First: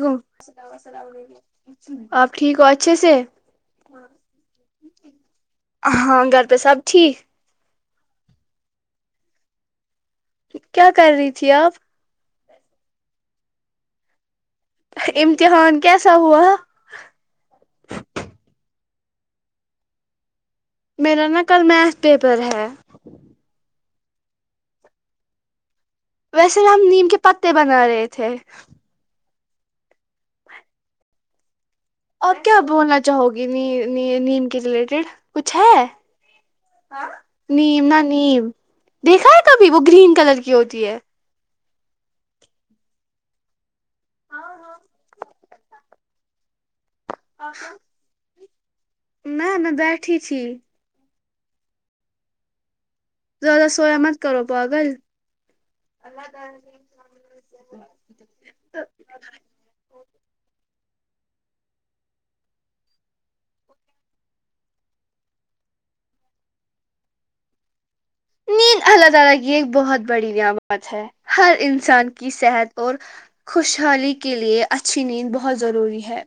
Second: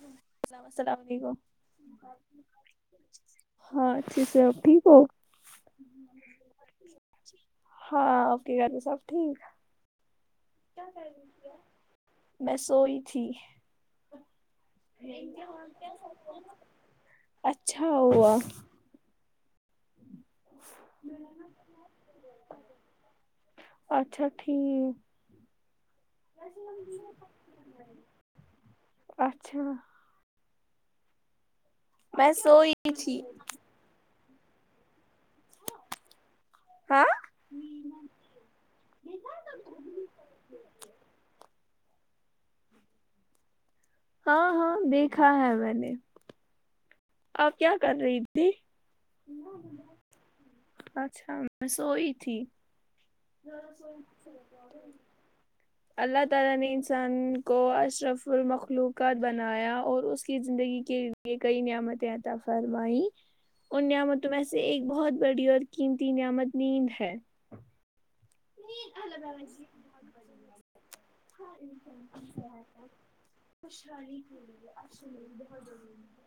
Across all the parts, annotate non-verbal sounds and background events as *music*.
ل اللام السلام علیکم آپ ٹھیک ہو اچھے سے ہاں اچھے سے آپ ٹھیک ہو ہاں گھر پہ سب ٹھیک ہاں اوکے گ سب ٹھیک کیا کر رہی تھی آپ میں سوئی تھی امتحان کیسا ہوا اچھا ا میرا نا کل میتھ پیپر ہے اچھا ٹھیک ویسے میں ہم نیم کے پتے بنا رہے تھے *inaudible* میں آپ کیا سوئی بولنا تھی چاہو گی ن نی نیم کے ریلیٹیڈ *inaudible* کچھ ہے ہاں نیم نہ نیم دیکھا ہے کبھی وہ گرین کلر کی ہوتی ہے ہاں ہاں دیکھا ہے میں نے آپ کیا کر رہی تھی *unintelligible* میں میں بیٹھی تھی میں سوئی تھی زیادہ سویا مت کرو پاگل اللہ تعالی نے انسان کو اشرف المخلوقات بنایا اور اس کی زندگی کے لیے کئی نعمتیں عطا فرمائییں ان نعمتوں میں سے ایک بہت بڑی اور قیمتی نعمت نیند ہے نین اللہ تعالی کی ایک بہت بڑی نعمت ہے ہر انسان کی صحت اور خوشحالی کے لیے اچھی نیند بہت ضروری ہے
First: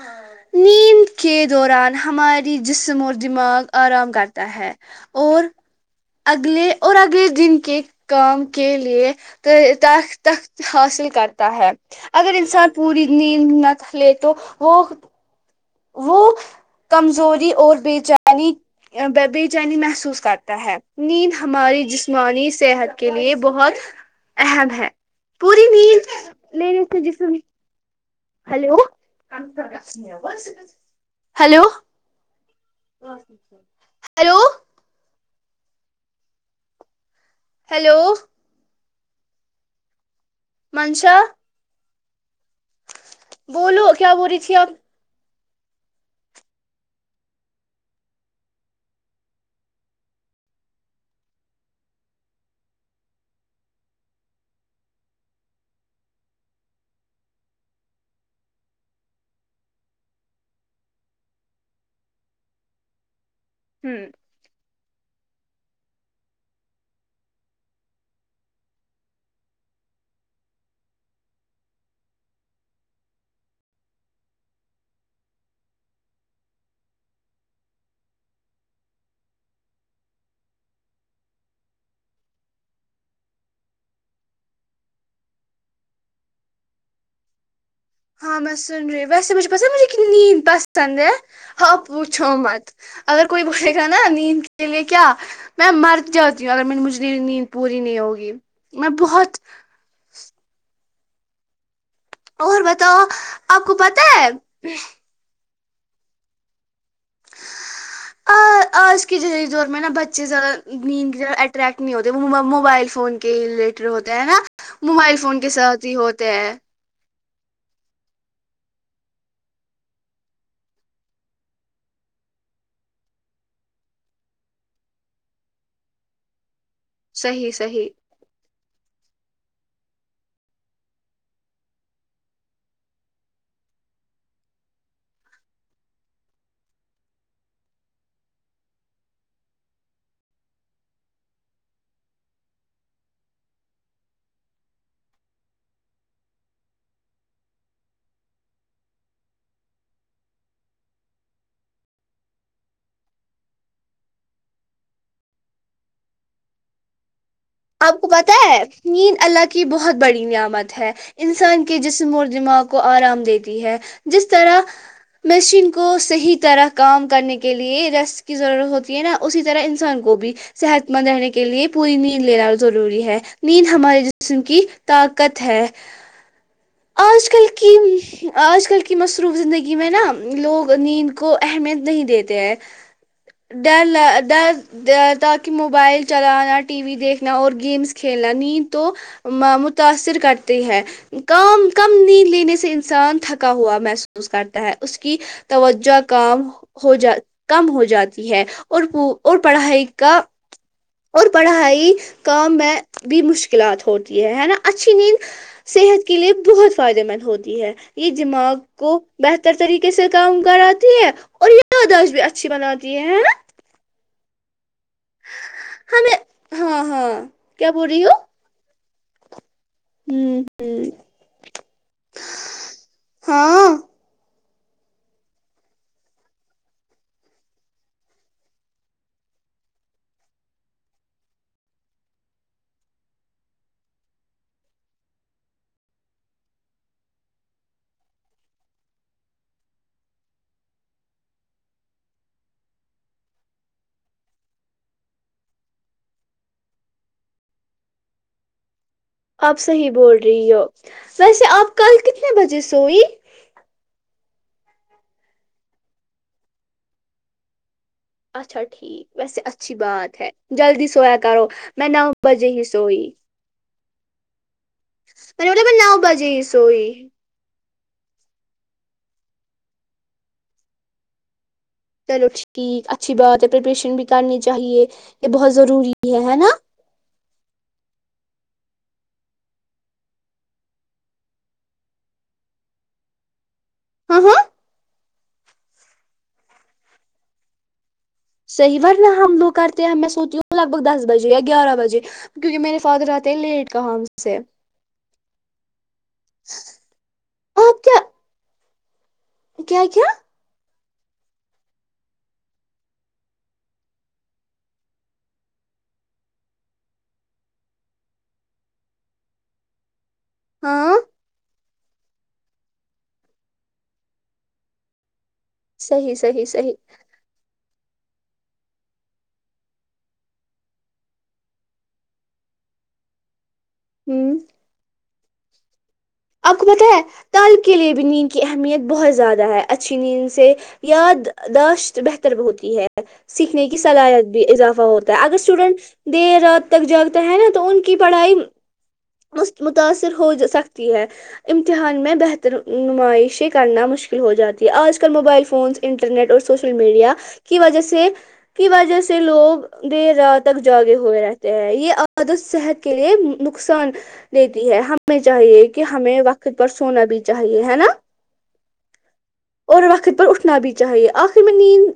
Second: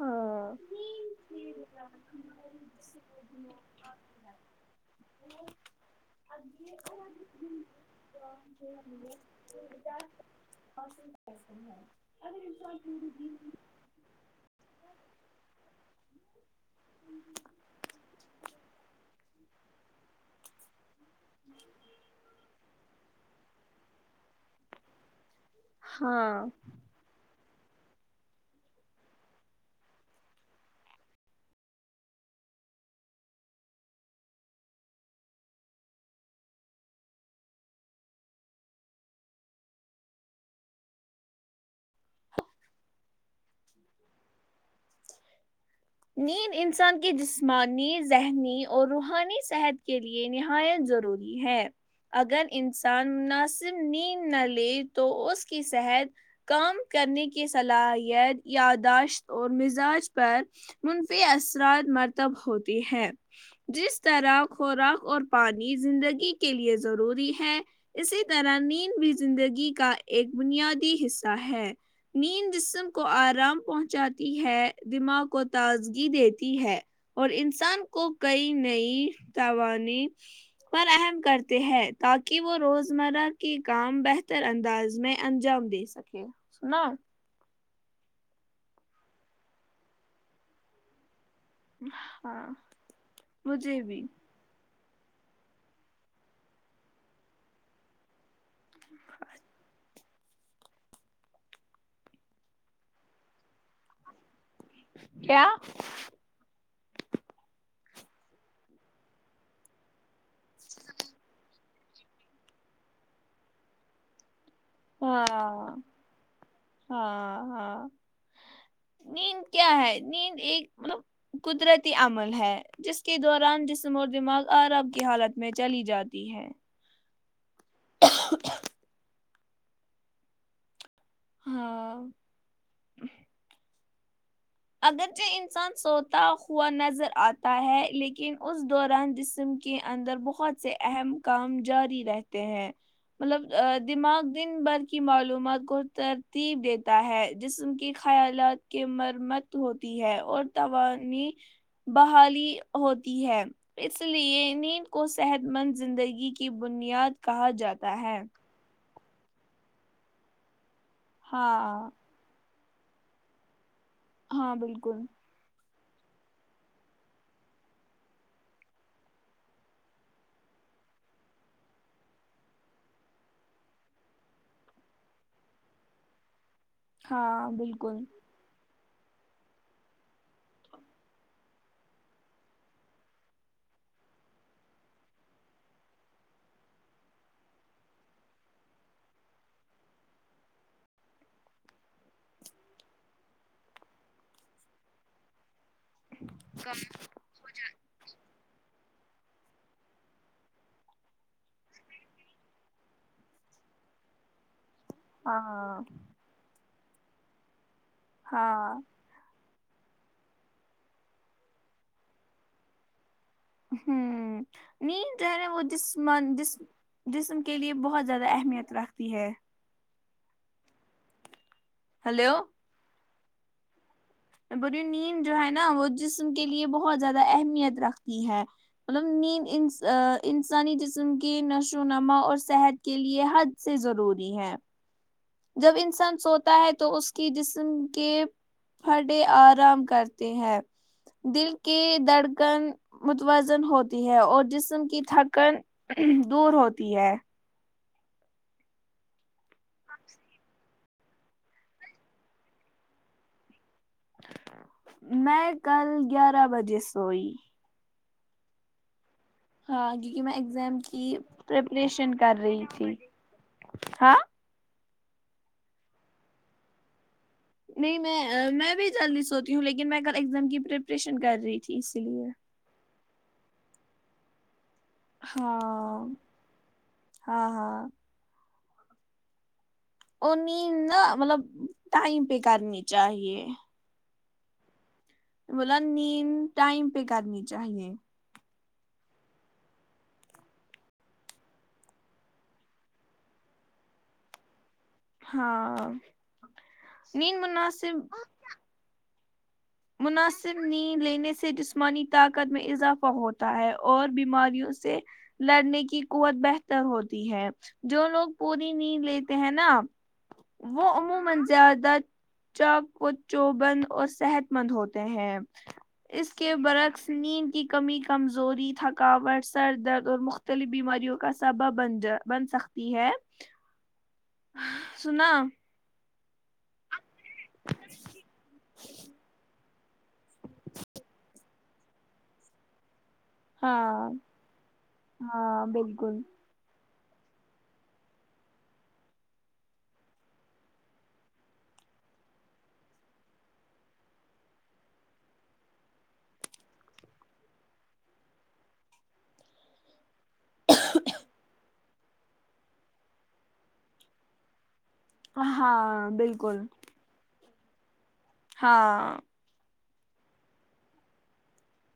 ہاں نیند کے دوران ہماری جسم اور دماغ آرام کرتا ہے اور اگلے اور اگلے دن کے کام کے کے لیے تخت حاصل کرتا ہے اگر انسان پوری نیند نہ لے تو وہ وہ کمزوری اور بے چینی بے چینی محسوس کرتا ہے نیند ہماری جسمانی صحت کے لیے بہت اہم ہے پوری نیند ہاں لے لیتے جسم hello hello hello hello Mansha بولو کیا بول رہی تھی اپ نیند انسان کی جسمانی ذہنی اور روحانی صحت کے لیے نہایت ضروری ہے اگر انسان مناسب نیند نہ لے تو اس کی صحت کام کرنے کی صلاحیت یاداشت اور مزاج پر منفی اثرات مرتب ہوتی ہے جس ہوں طرح خوراک اور پانی زندگی کے لیے ضروری ہے اسی طرح نیند بھی زندگی کا ایک بنیادی حصہ ہے نیند جسم کو آرام پہنچاتی ہے دماغ کو تازگی دیتی ہے اور انسان کو کئی نئی توان فراہم کرتے ہے تاکہ وہ روزمرہ کے کام بہتر انداز میں انجام دے سکےنا ہاں میں سن رہی ہ ویسے مجھے پسند مجھےنی نیند پسند ہے ہاں پوچھو ہاں مت اگر کوئی بولے مجھے گا نا بھی نیند لیے کیا میں مرت جاتی ہوں ا مجھ میری نیند پوری نہیں ہوگی میں بہت اور بتاؤ آپ کو پتا ہے کیا آج کے دور میں نا بچے زیادہ نیندہ اٹریکٹ نہیں ہوتے وہ موبائل فون کے ریلیٹڈ ہوتے ہیں نا موبائل ہاں فون کے ساتھ ہی ہوتے ہیں ہاں ہاں نیند کیا ہے نیند ایک مطلب قدرتی عمل ہے جس کے دوران جسم اور دماغ آرب کی حالت میں چلی جاتی ہے صحیح صحیح ہاں اگرچہ انسان سوتا ہوا نظر آتا ہے لیکن اس دوران جسم کے اندر بہت سے اہم کام جاری رہتے ہیں مطلب دماغ دن بھر کی معلومات کو ترتیب دیتا ہے جسم کے خیالات کے مرمت ہوتی ہے اور توانی بحالی ہوتی ہے اس لیے نیند کو صحت مند زندگی کی بنیاد کہا جاتا آپ کو ہے پتہ نیند اللہ کی بہت بڑی نعمت ہے انسان کے ہاں جسم اور دماغ کو آرام دیتی ہے جس ہاں طرح بالکل مشین کو صحیح طرح کام کرنے کے لیے رس کی ضرورت ہوتی ہے نا اسی طرح انسان کو بھی صحت مند رہنے کے لیے پوری ن لینا ضروری ہے نیند ہمارے جسم کی طاقت ہے آج کل ہاں کی بالکل آج کل کی مصروف زندگی میں نا لوگ نیند کو اہمیت نہیں دیتے ہیں ڈر ڈر تاکہ موبائل چلانا ٹی وی دیکھنا اور گیمس کھیلنا نیند تو متاثر کرتی ہے کام کم نیند لینے سے انسان تھکا ہوا محسوس کرتا ہے اس کی توجہ کام ہو جا کم ہو جاتی ہے اور وہ اور پڑھائی کا اور پڑھائی کام میں بھی مشکلات ہوتی ہے ہے نا اچھی نیند ہاں صحت کے لیے بہت فائدے مند ہوتی ہے اس دماغ ہاں کو بہتر بتر طریقے سے کام کراتی ہے اور یاداشت بھی اچھی بناتی ہے نا ہوں نیند جو ن وہ جسم ہمیں جسم ہاں ہاں جسم کے کیا لیے بول رہی بہت ہو زیادہ اہمیت رکھ ہے ہوں ہوں ہلو ہاں بولیے نیند جو ہے نا وہ جسم کے لیے بہت زیادہ اہمیت رکھتی ہے مطلب نیند انسانی جسم کے نشو و نما اور صحت کے لیے حد سے ضروری ہے جب انسان سوتا ہے تو اس کی جسم کے پھڑے آرام کرتے ہے دل کے دھڑکن متوازن ہوتی ہے اور جسم کی تھکن دور ہوتی ہے آپ صحیح بول رہی ہو ویسے آپ کل کتنے بجے سوئی میں کل گیارہ بجے سوئی اچھا ٹھیک ویسے اچھی ہاں بات کیونکہ ہے میں ایگزام جلدی کی سویا کرو میں نو پریپریشن کر بجے ہی رہی تھی سوئی ہاں پ وہلاے میں نو بجے سوئی نہیں میں میں بھی جلدی سوتی ہوں لیکن میں کل ایگزام کی پریپریشن کر رہی تھی اسی لیے چلو ٹھیک اچ اچھی باتت ہے پریپریشن بھی کرنی چاہیے یہ بہت ضروری ہاں ہے ہے نا ہاں ہاں اور نیند نا مطلب ٹائم پہ کرنی چاہیے ہاں ہاں بولا نیند ٹائم پہ کرنی چاہیے صحیح ورنہ ہم لوگ کرتے ہیں میں سوتی ہوں لگ بگ دس بجے یا گیارہ بجے کیونکہ میرے فادر آتے ہیں لیٹ کہ ہم سے ہاں نیند آپ مناسب کیا کیا کیا مناسب نیند لینے سے جسمانی طاقت میں اضافہ ہوتا ہے اور بیماریوں سے لڑنے کی قوت بہتر ہوتی ہے جو لوگ پوری نیند لیتے ہیں نا وہ ہاں عموما کہ زیادہ چاک و چوبند اور صحت مند ہوتے ہیں صحیح اس صحیح کے صحیح برعکس نیند کی کمی کمزوری تھکاوٹ سر درد اور مختلف بیماریوں کا سبب بن ج بن سکتی ہے ہوں سنا آپ کو پتہ ہے طلبا کے لیے بھی نیند کی اہمیت بہت زیادہ ہے اچھی نیند سے یادداشت بہتر ہوتی ہے سیکھنے کی ہاں صلاحیت بھی اضافہ ہوتا ہے اگر ہاں اسٹوڈنٹ بالکل دیر رات تک جا کے ہیں نا تو ان کی پڑھائی متاثر ہو سکتی ہے امتحان میں بہتر نمائشیں کرنا مشکل ہو جاتی ہے آج کل موبائل فونس انٹرنیٹ اور سوشل میڈیا کی وجہ سے کی وجہ سے لوگ دیر رات تک جاگے ہوئے رہتے ہیں یہ مدد صحت کے لیے نقصان دیتی ہے ہم میں چاہیے ایک کہ ہاں ہمیں وقت بالکل پر سونا بی چاہیے ہے نا ہاں اور وقت پر اٹھنا بھی چاہیے آخر میں نیند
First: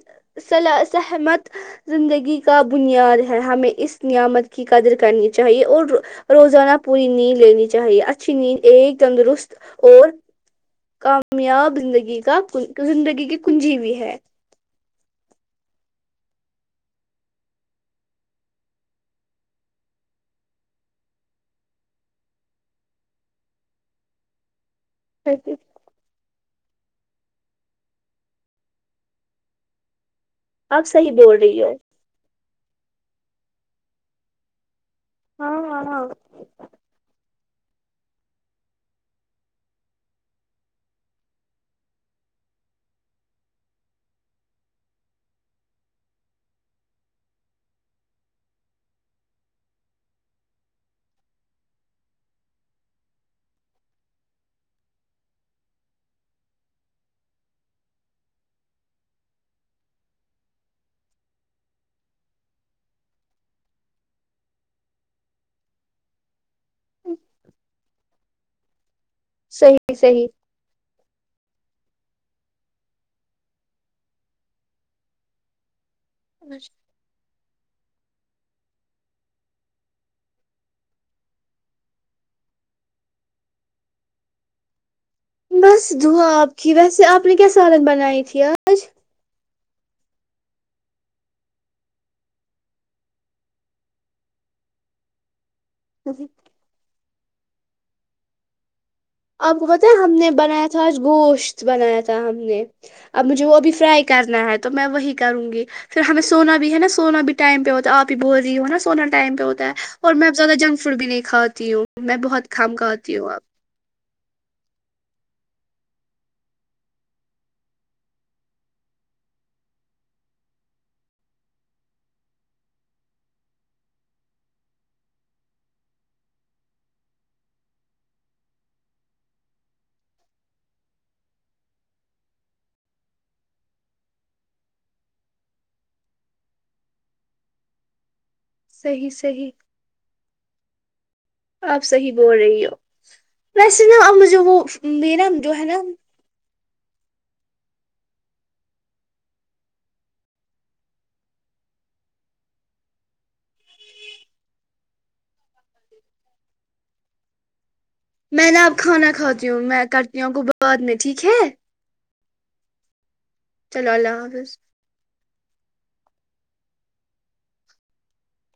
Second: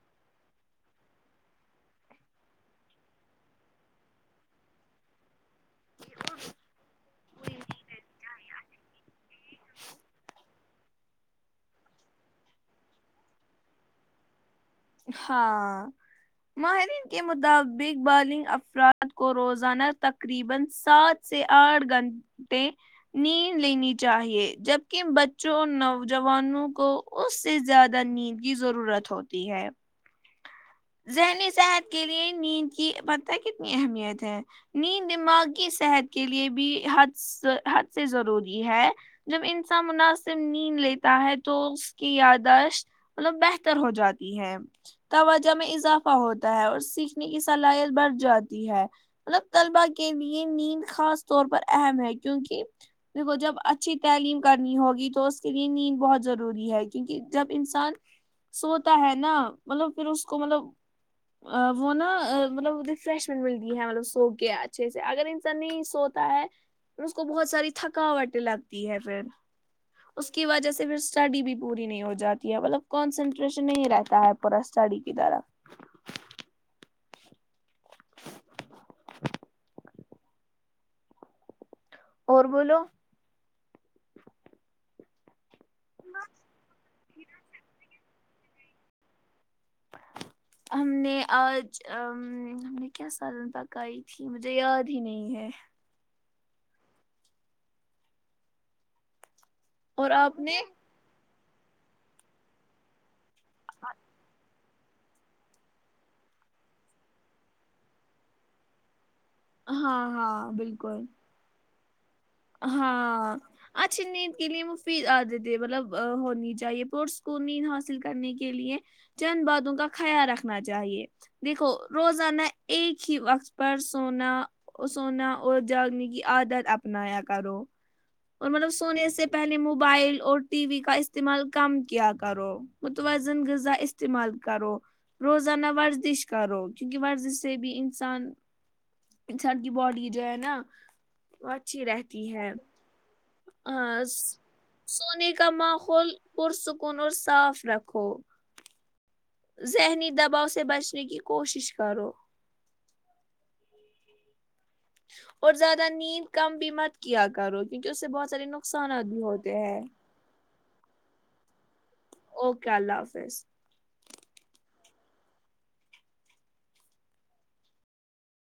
صلا سحمت زندگی کا بنیاد ہے ہمیں اس نعمت کی قدر کرنی چاہیے اور روزانہ پوری نہیں لینی چاہیے اچھی نہیں ایک تندرست اور کامیاب زندگی کا زندگی کی کنجی بھی ہے ہاں ماہرین کے مطابق بالنگ افراد کو روزانہ تقریبا سات سے اٹھ گنتے نیند لینی چاہیے جب کہ بچوں نوجوانوں کو اس سے زیادہ نیند کی ضرورت ہوتی ہے آپ صحیح بول ذہنی رہی ہو صحت کے لیے نیند کی پتہ ہے کتنی اہمیت ہے نیند دماغی ہاں ہاں صحت کے لیے بے حد حد سے ضروری ہے جب انسان مناسب نیند لیتا ہے تو اس کی یاداشت مطلب بہتر ہو جاتی ہے توج میں اضافہ ہوتا ہے اور سیکھنے کی صلاحیت بڑھ جاتی ہے مطلب طلبا کے لیے نیند خاص طور پر اہم ہے کیوںکہ دیکھو جب اچھی تعلیم کرنی ہوگی تو اس کے لیے نیند بہت ضروری ہے کیونکہ جب انسان سوتا ہے نا مطلب پھر اس کو مطلب وہ نا مطلب ریفریشمنٹ ملتی ہے مطلب سو کے اچھے سے اگر انسان نہیں سوتا ہے اس کو بہت ساری تھکاوٹ لگتی ہے پھر صحیح صحیح اس کی وجہ سے پھر اسٹڈی بھی پوری نہیں ہو جاتی ہے مطلب کانسنٹریشن نہیں رہتا ہے پورا اسٹڈی ادارہ *unintelligible* *unintelligible* اور بولو بس دھواں آپ کی ویسے آپ نے کیا سالن بنائی پیاز ہم نے آج ا ہم نے کیا سالن پکائی تھی مجھے یاد ہی نہیں ہے کب آپ کو پتا ہے اور ہم نے آپ بنایا تھا آج گوشت بنایا تھا ہم نے اب مجھے وہ بھی فرائی کرنا ہے تو میں وہی کروں گی پھر ہمیں سونا بھی ہے نا سونا بھی ٹائم پہ ہوتا ہے آپ ہی بول رہی ہ ہو نا سونا ٹائم پہ ہوتا ہے ہاں اور میں اب ہاں زیادہ جنک فوڈ بالکل بھی نہیں کھاتی ہوں میں بہت کام کاتی ہوں ہاں اب اچھی نیند کے لیے مفید عادتیں مطلب ہونی چاہیے پرسکونین حاصل کرنے کے لیے چند باتوں کا خیال رکھنا چاہیے دیکھو روزانہ ایک ہی وقت پر سونا سونا اور جاگنی کی عادت اپنایا کرو اور مطلب سونے سے پہلے موبائل اور ٹی وی کا استعمال کم کیا کرو متوازن غذا استعمال کرو روزانہ ورزش کرو کیونکہ ورزش سے بھی انسان صحیح صحیح انسان کی باڈی جو ہے ن وہ اچھی آپ ہی صحیح رہتی بول ہے رہی ہو ویسے نا آ، اب س- جو وہ م نا سونے کا جو ہے نا ماحول پرسکون اور صاف رکھو ذہنی دباؤ سے بچنے کی کوشش کرو اور زیادہ نیند کم بھی مت کیا کرو کیونکہ اس سے بہت سارے میں نا اب نقصانات کھانا بھی کھاتی ہوتے ہوں ہیں میں کرتی ہوں کو بعد میں ٹھیک ہے اوکے اللہ حافظ چلو اللہ حافظ